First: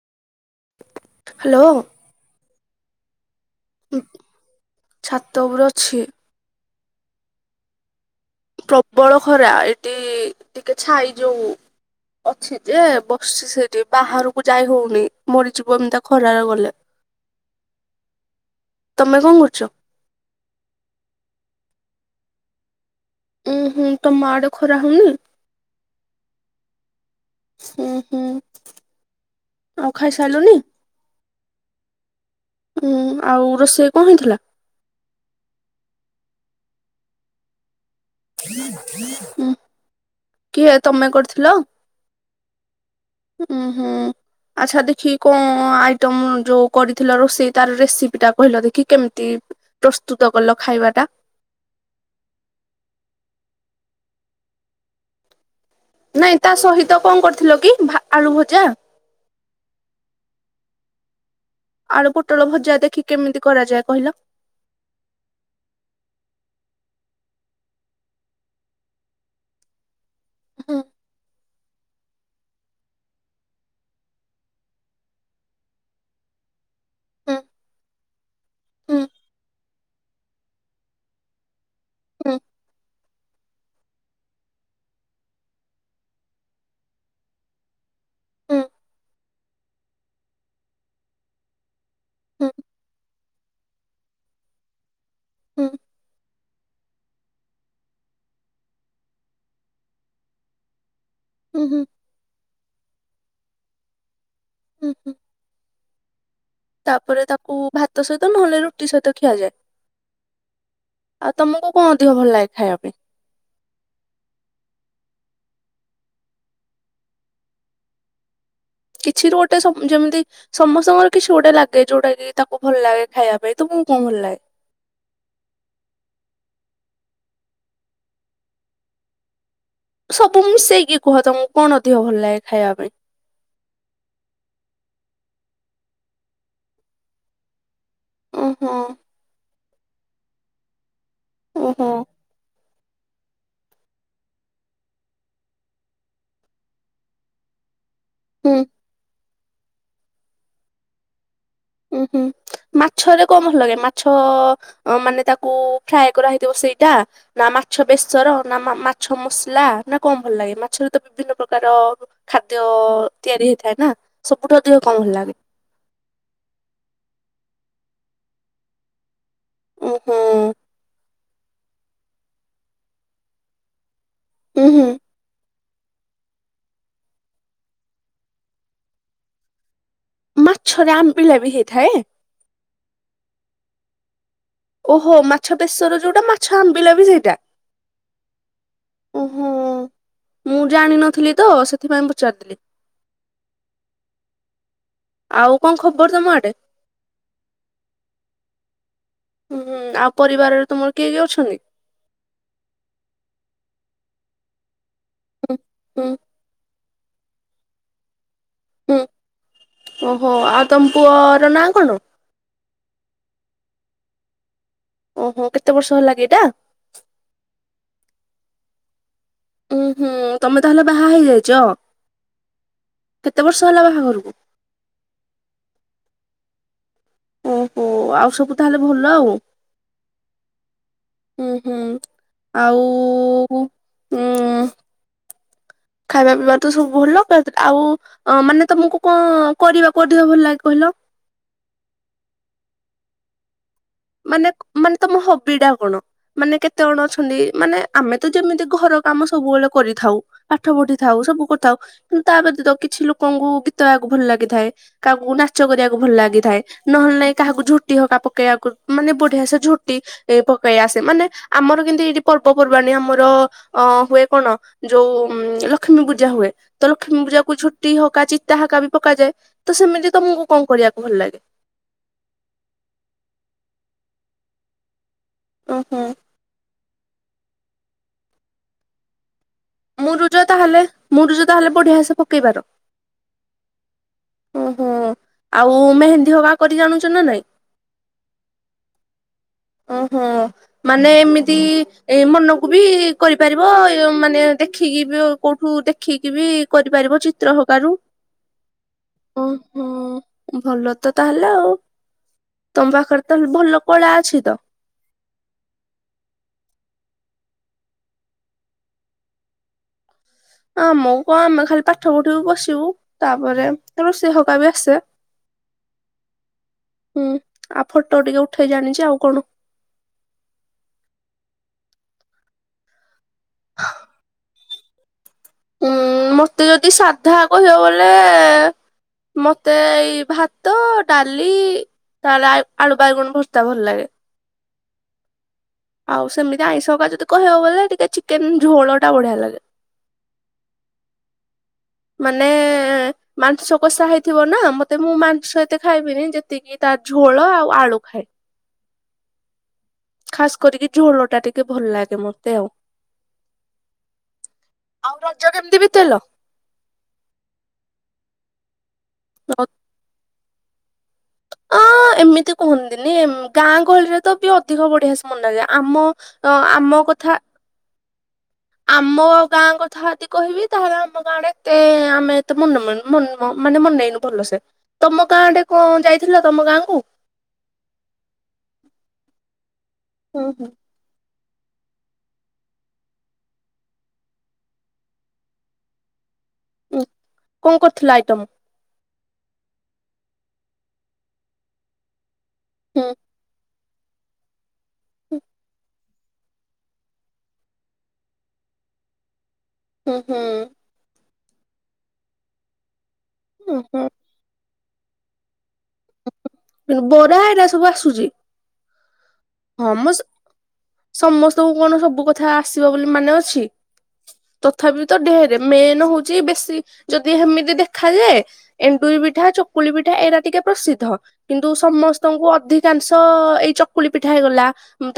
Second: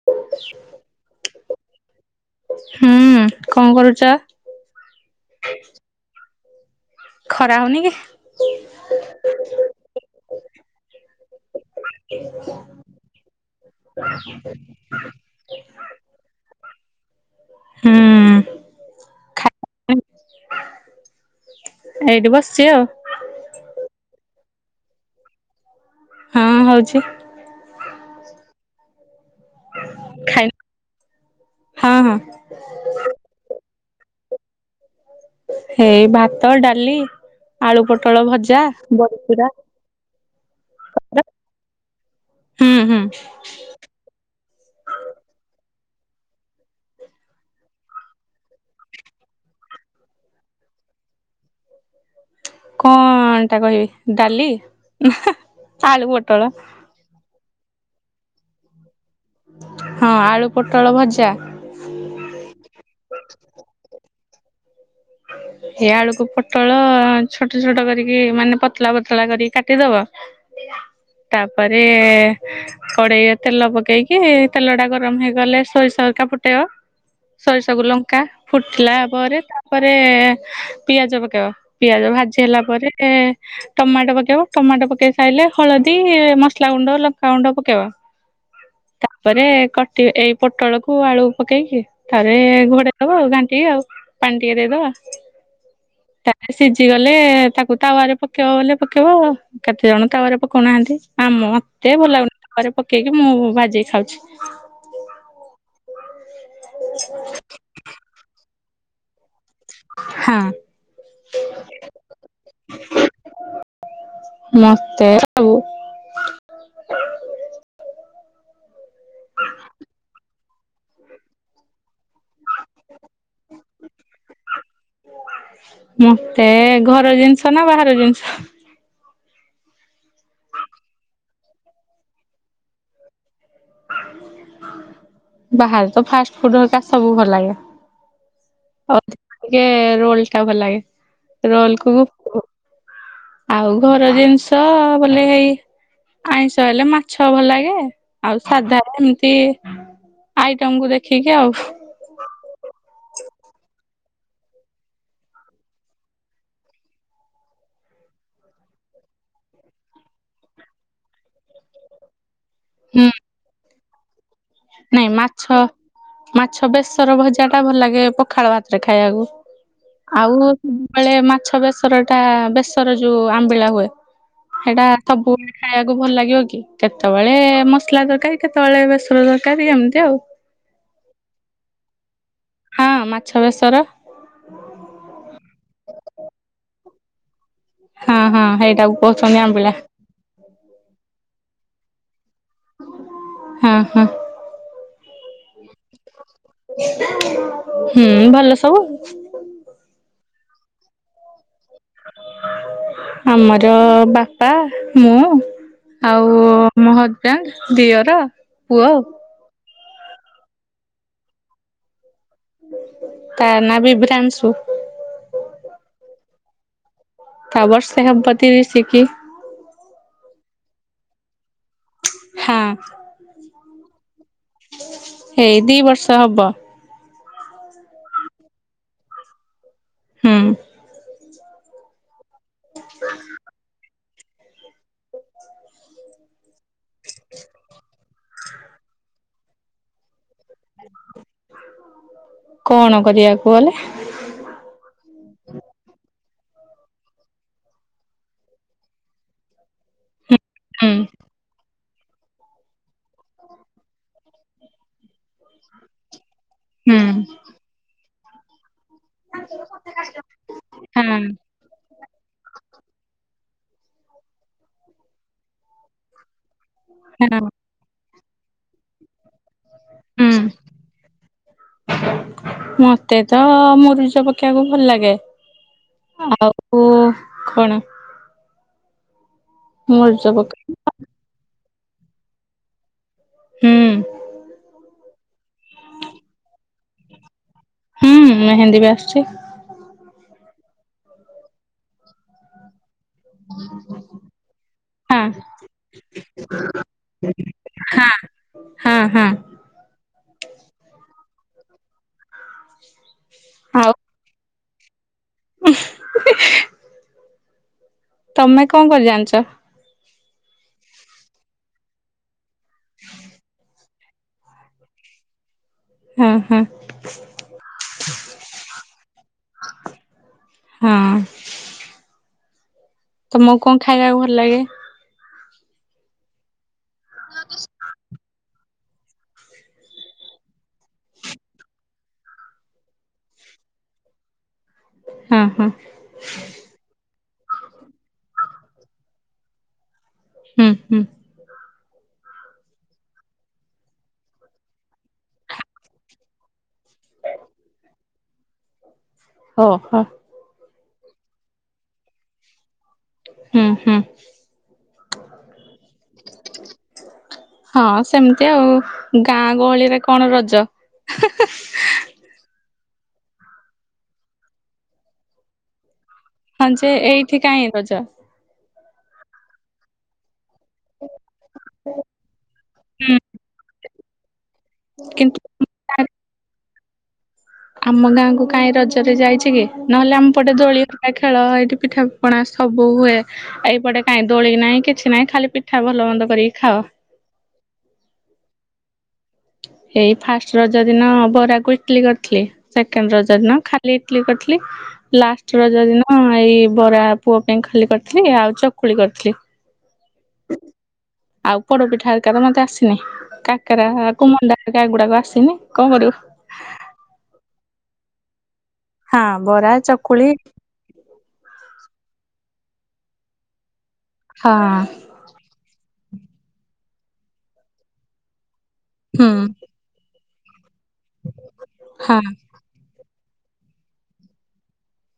[inaudible] Hello. ହୁଁ, କଣ କରୁଛ? ଛାତ ଉପରେ ଅଛି ଖରା ହଉନି କି? ପ୍ରବଳ ଖରା। ଏଠି ଟିକେ ଛାଇ ଯୋଉ ଅଛି ଯେ, ବସିଛି ସେଠି। ବାହାରକୁ ଯାଇ ହଉନି। ମରିଯିବ ଏମିତି ଖରାରେ ଗଲେ। ହୁଁ ତମେ କଣ କରୁଛ? ଖାଇ ଏଇଠି ବସିଛି ଆଉ। ଉୁଁ, ହୁଁ। ତମ ଆଡ଼େ ଖରା ହଉନି? ହଁ, ହଉଛି। ହୁଁ, ହୁଁ। ଆଉ ଖାଇ ଖାଇସାରିଲୁନି? ହଁ, ହଁ। ଉଁ, ଆଉ ରୋଷେଇ କଣ ହେଇଥିଲା? ଏଇ ଭାତ, ଡାଲି, ଆଳୁ ପୋଟଳ ଭଜା, ଉଁ ବଡ଼ିଚୁରା। କିଏ ତମେ କରିଥିଲ? ହୁଁ ହୁଁ ଉଁ। ହୁଁ [inaudible] ଆଚ୍ଛା, ଦେଖି, କଣ ଆଇଟମ୍ ଯୋଉ କରିଥିଲ ରୋଷେଇ, ତାର ରେସିପିଟା କହିଲ ଦେଖି, କେମିତି? ପ୍ରସ୍ତୁତ କଲ ଖାଇବା ଟା। କଣ ଟା କହିବି? ଡାଲି? ଆଳୁ ନାଇଁ, ପୋଟଳ ତା ସହିତ କଣ କରିଥିଲ କି ଭା ଆଳୁ ଭଜା? ହଁ, ଆଳୁ ପୋଟଳ ଭଜା। ଆଳୁ ପୋଟଳ ଭଜା ଦେଖି କେମିତି କରାଯାଏ, କହିଲ? [inaudible] ଏଇ ଆଳୁକୁ, ପୋଟଳ ଛୋଟ ଛୋଟ କରିକି, ମାନେ ପତଳା ପତଳା କରିକି କାଟିଦବ। ହୁଁ ତାପରେ କଡେଇ ତେଲ ପକେଇକି, ତେଲ ଟା ଗରମ ହେଇଗଲେ ସୋରିଷ, ହେରିକା ଫୁଟେଇବ। ହୁଁ ସୋରିଷକୁ, ଲଙ୍କା ଫୁଟିଲା ହୁଁ ପରେ ତାପରେ ପିଆଜ ପକେଇବ। ପିଆଜ ହୁଁ ଭାଜି ହେଲା ପରେ ଟମାଟୋ ପକେଇବ। ଟମାଟୋ ପକେଇ ସାରିଲେ ହଳଦୀ, ମସଲା ଗୁଣ୍ଡ, ଲଙ୍କାଗୁଣ୍ଡ ପକେଇବ। ହୁଁ ତାପରେ କଟି, ଏଇ ପୋଟଳକୁୁ, ଆଳୁ ପକେଇକି ଥରେ ହୁଁ ଘୋଡ଼େଇ ଦବ ଆଉ, ଘାଣ୍ଟିିକି ଆଉ ପାଣି ଟିକେ ଦେଇଦବା। ହୁଁ ତାଦିହରେ ସିଜିଗଲେ, ତାକୁ ତାୱାରେ ପକେଇବ, ବୋଲେ ପକେଇବ। କେତେ ଜଣ ତାୱା ରେ ପକୋଉ ନାହାନ୍ତି। ଆ ହୁଁ ହୁଁ ମତେ ଭଲ ଲାଗୁନି ତାୱା ରେ ପକେଇକି ମୁଁ ଭାଜିକି ଖାଉଚି। ହୁଁ ହୁଁ। ତାପରେ ତାକୁ ଭାତ ସହିତ ନହେଲେ ରୁଟି ସହିତ ଖିଆଯାଏ। ହଁ ଆଉ ତମକୁ କଣ ଅଧିକ ଭଲ ଲାଗେ ଖାଇବା ପାଇଁ? ମତେ ହଉ [unintelligible] କିଛି ରୁ ଗୋଟେ ସବ୍ ଯେମିତି ସମସ୍ତଙ୍କର କିଛି ଗୋଟେ ଲାଗେ ଯୋଉଟା କି ତାକୁ ଭଲ ଲାଗେ ଖାଇବା ପାଇଁ ତମକୁ କଣ ଭଲ ଲାଗେ? ମତେ ଘର ଜିନିଷ ନା ବାହାର ଜିନିଷ? ସବୁ ମିଶେଇକି କୁହ ତମକୁ କଣ ଅଧିକ ଭଲ ଲାଗେ ଖାଇବା ପାଇଁ? ବାହାରେ ତ ଫାଷ୍ଟ ଫୁଡ୍ ହେରିକା ସବୁ ଭଲ ଲାଗେ। ଓହୋ ଆଧିକ ଟିକେ ରୋଲ୍ ଟା ଭଲ ଲାଗେ ରୋଲ୍ ଓହୋ କୁ ଆଉ ଘର ଜିନିଷ ବୋଲେ ଏଇ ଆଇଁଷ ହେଲେ ମାଛ ଭଲ ଲାଗେ। ଆଉ ହୁଁ। ସାଧା ଏମ୍ତି ଆଇଟମକୁ ଦେଖିକି ଆଉ। ଉୁଁ ହୁଁ ମାଛରେ କଣ ଭଲ ଲାଗେ ମାଛ ମାନେ ତାକୁ ଫ୍ରାଏ କରାହେଇଥିବ ସେଇଟା ନା ମାଛ ବେସର ନା ମା ମାଛ ମସଲା ନା କଣ ଭଲ ଲାଗେ ମାଛରେ ତ ବିଭିନ୍ନ ପ୍ରକାର ଖାଦ୍ୟ ହୁଁ ତିଆରି ହେଇଥାଏ ନା ସବୁଠୁ ଅଧିକ କଣ ଭଲ ନାଇଁ ଲାଗେ? ମାଛ ମାଛ ବେଶର ଭଜା ଟା ଭଲ ଲାଗେ ପଖାଳ ଭାତରେ ଖାଇବାକୁ। ଓହୋ ଆଉ ସବୁବେଳେ [unintelligible] ମାଛ ବେସର ଟା ବେସର ଯୋଉ ଆମ୍ବିଳା ହୁଏ। ଉୁଁ ହୁଁ ହେଟା ସବୁବେଳେ ଖାଇବାକୁ ଭଲ ଲାଗିବ କି କେତେବେଳେ ମସଲା ତରକାରୀ କେତେବେଳେ ବେସର ତର କାରୀ ଏମ୍ତି ଆଉ। ମାଛରେ ଆମ୍ବିଳା ବି ହେଇଥାଏ? ହଁ ମାଛ ବେସର। ଓହୋ ମାଛ ବେଶର ଯୋଉଟା ମାଛ ଆମ୍ବିଳା ବି ସେଇଟା? ହଁ ହଁ ହେଇଟାକୁ କୋହୁଚନ୍ତି ଓହୋ ଆମ୍ବିଳା। ମୁଁ ଜାଣିନଥିଲି ତ ସେଥିପାଇଁ ପଚାରିଥିଲି। ହୁଁ ହୁଁ। [unintelligible] ଆଉ କଣ ଖବର ତମ ଆଡେ? ହୁଁ ଭଲ ସବୁ ଆଉ। ହୁଁ ହୁଁ ଆଉ ପରିବାରରେ ତୁମର କିଏ କିଏ ଅଛନ୍ତି? ଆମର ବାପା, ମୁଁ ହୁଁ ହୁଁ ଆଉ ମୋ ହଜବ୍ୟାଣ୍ଡ, ଦିଅର, ପୁଅ। ହୁଁ ଓହୋ ଆଉ ତମ ପୁଅ ର ନାଁ କଣ? ତା ନାଁ ବିବ୍ରାଂଶୁ। ଓହୋ କେତେ ବର୍ଷ ହେଲାକି ଏଟା? ତା ବର୍ଷେ ହବ ତିରିଶିକି। ଉଁ ହୁଁ ତମେ ତାହେଲେ ବାହା ହେଇଯାଇଚ? ହଁ। କେତେ ବର୍ଷ ହେଲା ବାହାଘରକୁ? ହେଇ ଦି ବର୍ଷ ହବ। ଓହୋ ଆଉ ସବୁ ତାହେଲେ ଭଲ ଆଉ। ହୁଁ। ହୁଁ ହୁଁ ଆଉ ଉଁ ଖାଇବା ପିଇବା ତ ସବୁ ଭଲ ପଦ୍ ଆଉ ଅ ମାନେ ତମକୁ କଣ କରିବାକୁ ଅଧିକ ଭଲ ଲାଗେ କହିଲ? କଣ କରିବାକୁ ବଲେ। ମାନେ ମାନେ ତମ ହବି ଟା କଣ? ମାନେ କେତେ ଜଣ ଅଛନ୍ତି ମାନେ ଆମେ ତ ଯେମିତି ଘର କାମ ସବୁବେଳେ କରିଥାଉ। ପାଠ ହୁଁ ପଢ଼ିଥାଉ ସବୁ କରିଥାଉ କିନ୍ତୁ ତା ବ୍ୟତୀତ କିଛି ଲୋକଙ୍କୁ ଗୀତ ଗାଇବାକୁ ଭଲ ଲାଗିଥାଏ। କାହାକୁ ନାଚ କରିବାକୁ ଭଲ ଲାଗିଥାଏ ହୁଁ ନହେଲେ କାହାକୁ ଝୋଟି ହକା ପକେଇବାକୁ ମାନେ ବଢ଼ିଆ ସେ ଝୋଟି ଏ ପକେଇ ଆସେ ହଁ ମାନେ ଆମର କିନ୍ତି ଏଠି ପର୍ବପର୍ବାଣୀ ଆମର ଅ ହୁଏ କଣ ଯଉ ଲକ୍ଷ୍ମୀ ପୂଜା ହୁଏ। ତ ଲକ୍ଷ୍ମି ହଁ ପୂଜାକୁ ଝୋଟି ହକା ଚିତା ହାକା ବି ପକାଯାଏ ତ ସେମିତି ହୁଁ ତମକୁ କଣ କରିବାକୁ ଭଲ ଲାଗେ? ମତେ ତ ମରୁଜ ପକେଇବାକୁ ଭଲ ଲାଗେ। ଓ ହୋ। [inaudible] ଆଉ କଣ? ମୁରୁଜ ତାହେଲେ ମୁରୁଜ ତାହେଲେ ବଢ଼ିଆସେ ପକେଇପାର। ହୁଁ ହୁଁ ହୁଁ ଆଉ ମେହେନ୍ଦୀ ହକା କରି ଜାଣୁଛ ନା ନାଇଁ? ହୁଁ ମେହେନ୍ଦୀ ବି ଆସୁଛି। ହଁ ହଁ ମାନେ ଏମିତି ଏ ମନକୁ ବି କରିପାରିବ ମାନେ ଦେଖିକି ହଁ ବି କଉଠୁ ଦେଖିକି ବି କରିପାରିବ ଚିତ୍ର ହକାରୁ ହଁ। [inaudible] ହଁ ହଁ। ଓହୋ ଭଲ ତ ତାହେଲେ ଆଉ। ତମ ପାଖରେ ତ ଭଲ ଆଉ କଳା ଅଛି ତ। ତମେ କଣ କରି ଜାଣିଛ? ଆମକୁ କଣ ଆମେ ଖାଲି ପାଠ ପଢ଼ିବୁ ଆସିବୁ ତାପରେ ରୋଷେଇ ହକା ବି ଆସେ। ହଁ ହଁ ଆଉ ଫଟୋ ଟିକେ ଉଠେଇ ଜାଣିଛି ଆଉ କଣ। ହଁ। ତମକୁ କଣ ଖାଇବାକୁ ଭଲ ଲାଗେ? ଉଁ ମତେ ଯଦି ସାଧା କହିବ ବୋଲେ ମତେ ଭାତ ଡାଲି ତାହେଲେ ଆଳୁ ବାଇଗଣ ଭର୍ତ୍ତା ଭଲ ଲାଗେ। ହଁ ହଁ। ଆଉ ସେମିତି ଆଇଁଷକା ଯଦି କହିବ ବଲେ ଟିକେ ଚିକେନ୍ ଝୋଳ ଟା ବଢ଼ିଆ ଲାଗେ। ହୁଁ ହୁଁ। ମାନେ ମାଂସ କଷା ହେଇଥିବ ନା ମତେ ମୁଁ ମାଂସ ଏତେ ଖାଇବିନି ଯେତିକି ତାର ଝୋଳ ଆଉ ଆଳୁ ଖାଏ। ଓହୋ। ଖାସ୍ କରିକି ଝୋଳଟା ଟିକେ ଭଲ ଲାଗେ ମତେ ଆଉ। ହୁଁ ହୁଁ। ଆଉ ରଜ କେମିତି ବିତେଇଲ? ହଁ ସେମିତି ଆଉ ଗାଁ ଗହଳିରେ କଣ ରଜ? ହିଁ ହିଁ। [inaudible] ଅଁ ଏମିତି କୁହନ୍ତିନି ଗାଁ ଗହଳିରେ ତ ବି ଅଧିକ ବଢ଼ିଆ ସେ ମନ ଲାଗେ ଆମ ତ ହଁ ଯେ ଆମ କଥା ଏଇଠି କାହିଁ ରଜ ଆମ ଗାଁ କଥା ଯଦି କହିବି ତାହେଲେ ଆମ ଗାଁରେ ଏତେ ଆମେ ଏତେ ମନ ହୁଁ ମାନେ ମନେଇନୁ ଭଲସେ ତମ ଗାଁ କିନ୍ତୁ ଆଡ଼େ କଣ ଯାଇଥିଲ ତମ ଗାଁ କୁ? ଆମ ଗାଁକୁୁ କାଇଁ ରଜରେ ଯାଇଛି କି ନହେଲେ ଆମ ହୁଁ ପଟେ ଦୋଳି ଏ ଖେଳ ଏଇଠି ପିଠା ପଣା ସବୁ ହୁଏ। ଏଇପଟେ କାଇଁ ଦୋଳି ନାହିଁ କିଛି ନାହିଁ ଖାଲି ପିଠା ଭଲ ମନ୍ଦ କରିକି ଖାଅ। କଣ କରୁଥିଲ ଆଇଟମ? ଏଇ ଫାଷ୍ଟ ରଜ ଦିନ ବରାକୁ ଇଟଲି କରିଥିଲି ସେକେଣ୍ଡ ହୁଁ ରଜ ଦିନ ଖା ଲି ଇଟଲି କରିଥିଲି ଲାଷ୍ଟ ରଜା ଦିନ ହଁ ଏଇ ବରା ପୁଅ ପାଇଁ ଖାଲି କରିଥିଲି ଆଉ ଚକୁଳି କରିଥିଲି। ହୁଁ ହୁଁ। ଆଉ ପୋଡପିଠା ହରିକା ତ ମତେ ଆସିନି କାକରା ହୁଁ କୁ ମଣ୍ଡା ପିଠା ଗୁଡ଼ାକୁ ଆସିନି କଣ କରିବୁ? ବରା ଏରା ସବୁ ଆସୁଛି। ହଁ ବରା ହଁ ମ ଚକୁଳି ସମସ୍ତଙ୍କୁ କଣ ସବୁ କଥା ଆସିବ ବୋଲି ମାନେ ଅଛି ହଁ ତଥାବି ତ ଢେରେ ମେନ୍ ହଉଚ ବେଶୀ ଯଦି ଏମିତି ଦେଖାଯାଏ ଏଣ୍ଡୁରି ହୁଁ ପିଠା, ଚକୁଳି ପିଠା ଏଇରା ଟିକେ ପ୍ରସିଦ୍ଧ କିନ୍ତୁ ହଁ ସମସ୍ତଙ୍କୁ ଅଧିକ ଅଧିକାଂଶ ଏଇ ଚକୁଳି ପିଠା ହେଇଗଲା,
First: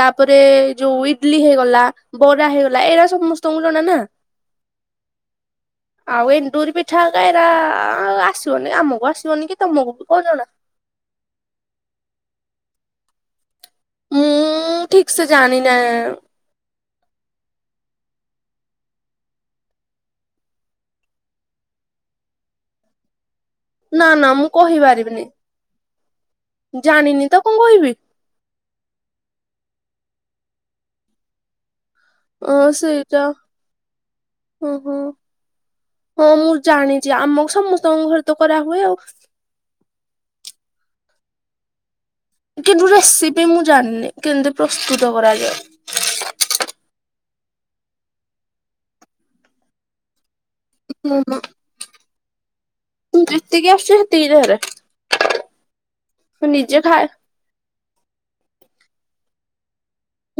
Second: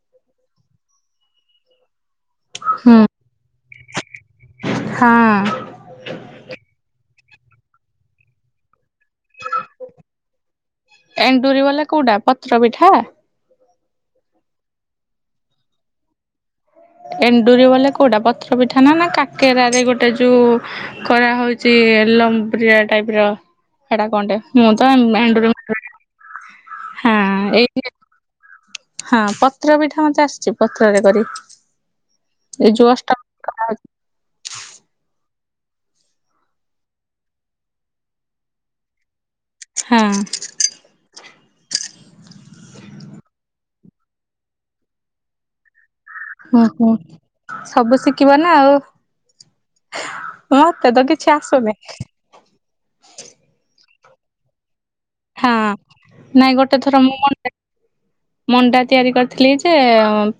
ତାପରେ ଯୋଉ ଇଡଲି ହେଇଗଲା। ବରା ହେଇଗଲା ହୁଁ ଏଇରା ସମସ୍ତଙ୍କୁ ଜଣା ନା। ହଁ ଆଉ ଏଣ୍ଡୁରି ପିଠା [unintelligible] ଆସିବନି ଆମକୁ ଆସିବନି କି ତମକୁ ବି କଣ ଜଣା। ଏଣ୍ଡୁରି ବାଲା କୋଉଟା ପତ୍ର ପିଠା। ମୁଁ ଠିକ୍ ସେ ଜାଣିନା। ଏଣ୍ଡୁରି [unintelligible] କୋଉଟା ପତ୍ର ପିଠା ନା ନା କାକେରା ରେ ଗୋଟେ ଯୋଉ। କରା ହଉଛି ଲମ୍ବ୍ରିଆ ଟାଇପ ର [unintelligible] ନା କଣ ନା ଟେ ମୁଁ ତ କହିପାରିବିନି। ଏଣ୍ଡୁ-ଏଣ୍ଡୁରି ଜାଣିନି ତ କଣ ଏଇ କହିବି। ହଁ, ପତ୍ର ପିଠା ମତେ ଆସିଛି ପତ୍ରରେ କରି। ହଁ ଏଇ ଯୋଉ ସେଇଟା ଅଷ୍ଟମୀ କରାହଉଛି ହୁଁ ହୁଁ। ହଁ, ମୁଁ ଜାଣିଛି ଆମକୁ ସମସ୍ତଙ୍କ ଘରେ ତ କରାହୁଏ, ଆଉ। ହାଁ କିନ୍ତୁ ରେସିପି ମୁଁ ଜାଣିନି କେମିତି ପ୍ରସ୍ତୁତ କରାଯାଏ। ହୁଁ, ହୁଁ ସବୁ ଶିଖିବ ନା ଆଉ। ମତେ ତ କିଛି ଆସୁନି। ଯେତିକି ଆସୁଛି ସେତିକି କରେ। ହଁ, ନାଇଁ ଗୋଟେ ଥର ଖାଏ ମୁଁ ମଣ୍ଡା-ମଣ୍ଡା ତିଆରି କରିଥିଲି ଯେ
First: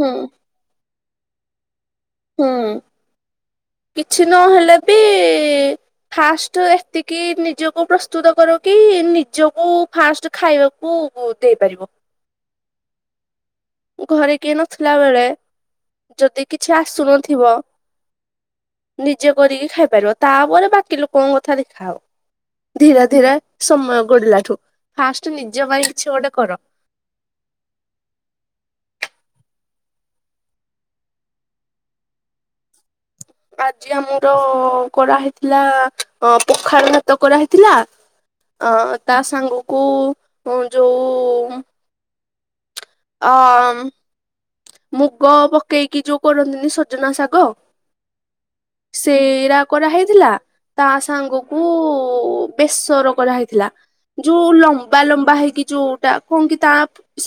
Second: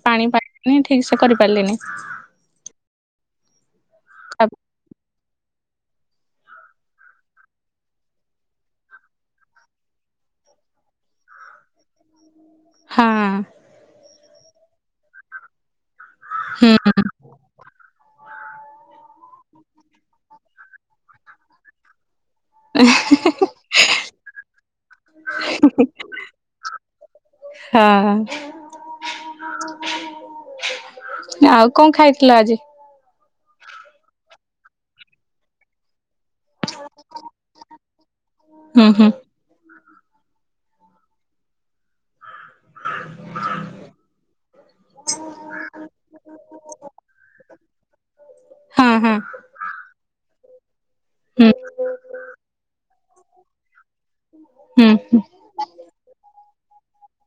ହୁଁ ପାଣି [unintelligible] ଠିକ ସେ କରି ପାରିଲିନି। ହୁଁ, କିଛି ନହେଲେ ବି ଫାଷ୍ଟ ଏତିକି ନିଜକୁ ପ୍ରସ୍ତୁତ କର କି ନିଜକୁ ଫାଷ୍ଟ ଖାଇବାକୁ କୁ କୋ ଦେଇପାରିବ। ହାଁ। ଘରେ କିିଏ ନଥିଲା ବେଳେ, ଯଦି କିଛି ଆସୁନଥିବ ନିଜେ କରିକି ଖାଇପାରିବ, ତାପରେ ବାକି ଲୋକଙ୍କ କଥା ଦେଖାହବ। ଧୀରେ ଧୀରେ ସମୟ ଗୋଡିଲାଠୁ ଫାଷ୍ଟ ନିଜ ପାଇଁ କିଛି ଗୋଟେ କର। ହଁ। ଆଉ କଣ ଖାଇଥିଲ ଆଜି? ଆଜି ଆମର କରାହେଇଥିଲା, ପଖାଳ ଭାତ କରାହେଇଥିଲା ଆ ହୁଁ ହୁଁ ତା ସାଙ୍ଗକୁ ଯୋଉ ଆ ମୁଗ ପକେଇକି ଯୋଉ କରନ୍ତିନି ସଜନା ଶାଗ ହଁ ହଁ ସେଇରା କରାହେଇଥିଲା ତା ସାଙ୍ଗ ହୁଁ କୁ ବେସର କରାହେଇଥିଲା। ଯୋଉ ହୁଁ ଲମ୍ବା ହୁଁ ଲମ୍ବା ହେଇକି ଯୋଉଟା? କଣ କି ତା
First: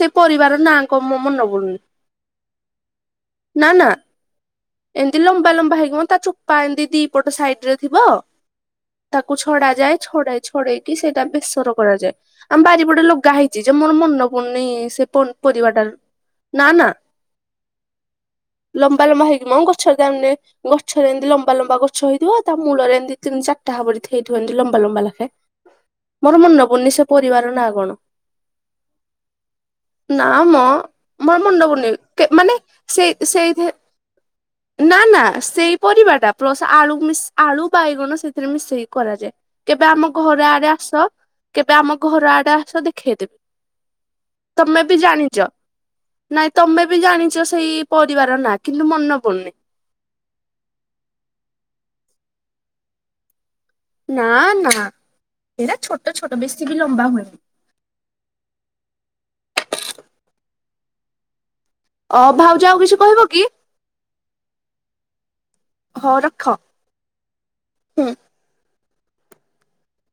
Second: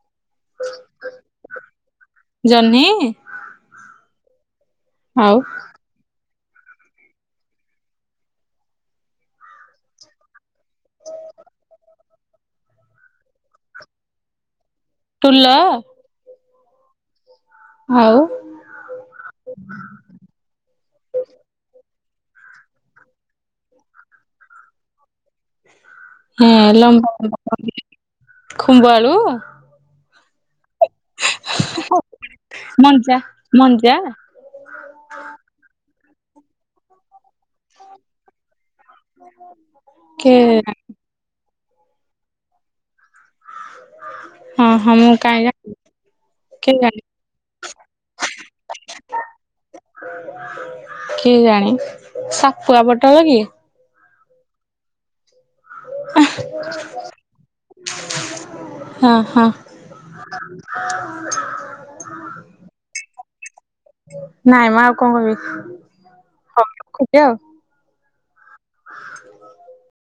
ସେ ପରିବାର ନାଁ କଣ? ମୋ ମନେ ପଡୁନି। ଜହ୍ନି? ନାନା ଏମିତି ଆଉ ଲମ୍ବା ଲମ୍ବା ହେଇକି ମ, ତା ଚୋ- ପାଣି ଦି ଦିପଟ ସାଇଟ ରେ ଥିବ‌ ତାକୁ ଛଡାଯାଏ। ଛଡେଇ, ଛଡେଇକି ସେଇଟା ବେସର କରାଯାଏ। ଆମ ବାରିପଟେ ଲଗା ହେଇଛି ଯେ, ମୋର ମନ ପଡୁନେଇ ସେ ଟୁଲ ପରିବା ଟାର ନା, ନା। ଆଉ ଲମ୍ବା ଲମ୍ବା ହେଇକି ମ, ଗଛ ରେ [unintelligible] ଗଛରେ ଏମିତି ଲମ୍ବା ଲମ୍ବା ଗଛ ହେଇଥିବ, ତା ମୂଳରେ ଏମତି ତିନି ଚାରିଟା ହବାର ହେଇଥିବ, ଏ ଲମ୍ବା ଲମ୍ବା ଲେଖେ। ମୋର ମନେ ପଡୁନି ସେ ପରିବାର ନା କଣ? ଖୁମ୍ବ ଆଳୁ? ନା ମ ମୋର ମନେପଡୁନି, ମାନେ ସେଇ ମଞ୍ଜା ସେଇଥି ମଞ୍ଜା ନା, ନା ସେଇ ପରିବାଟା, ପ୍ଲସ୍ ଆଳୁ ମିସ୍ ଆଳୁ ବାଇଗଣ ସେଥିରେ ମିଶେଇକି କରାଯାଏ। କେବେ ଆମ କେ ଘରେ ଆଡେ ଆସ? କେବେ ଆମ ଘର ଆଡେ ଆସ ଦେଖେଇଦେବି? ହଁ ତମେ ହଁ ବି ମୁଁ କାହିଁ ଜାଣିଛ? ଜାଣି ନାଇଁ କେ ତମେ ବି ଜାଣି ଜାଣିଛ ସେଇ ପରିବାର ନାଁ? କିନ୍ତୁ ମନେ ପଡୁନି। କିଏ ଜାଣି? ସାପୁଆ ପଟଲ କି। ନା ନା ଏରା ଛୋଟ ଛୋଟ। ବେଶୀ ବି ଲମ୍ବା ହୁଏନି। ହଁ, ହଁ। ଅ ଭାଉଜ ଆଉ କିଛି କହିବ କି? ନାଇଁ, ମ ଆଉ କଣ କହିବି, ହଉ ରଖ। ହଉ ରଖୁଚି ଆଉ? ହୁଁ। ହ [unintelligible]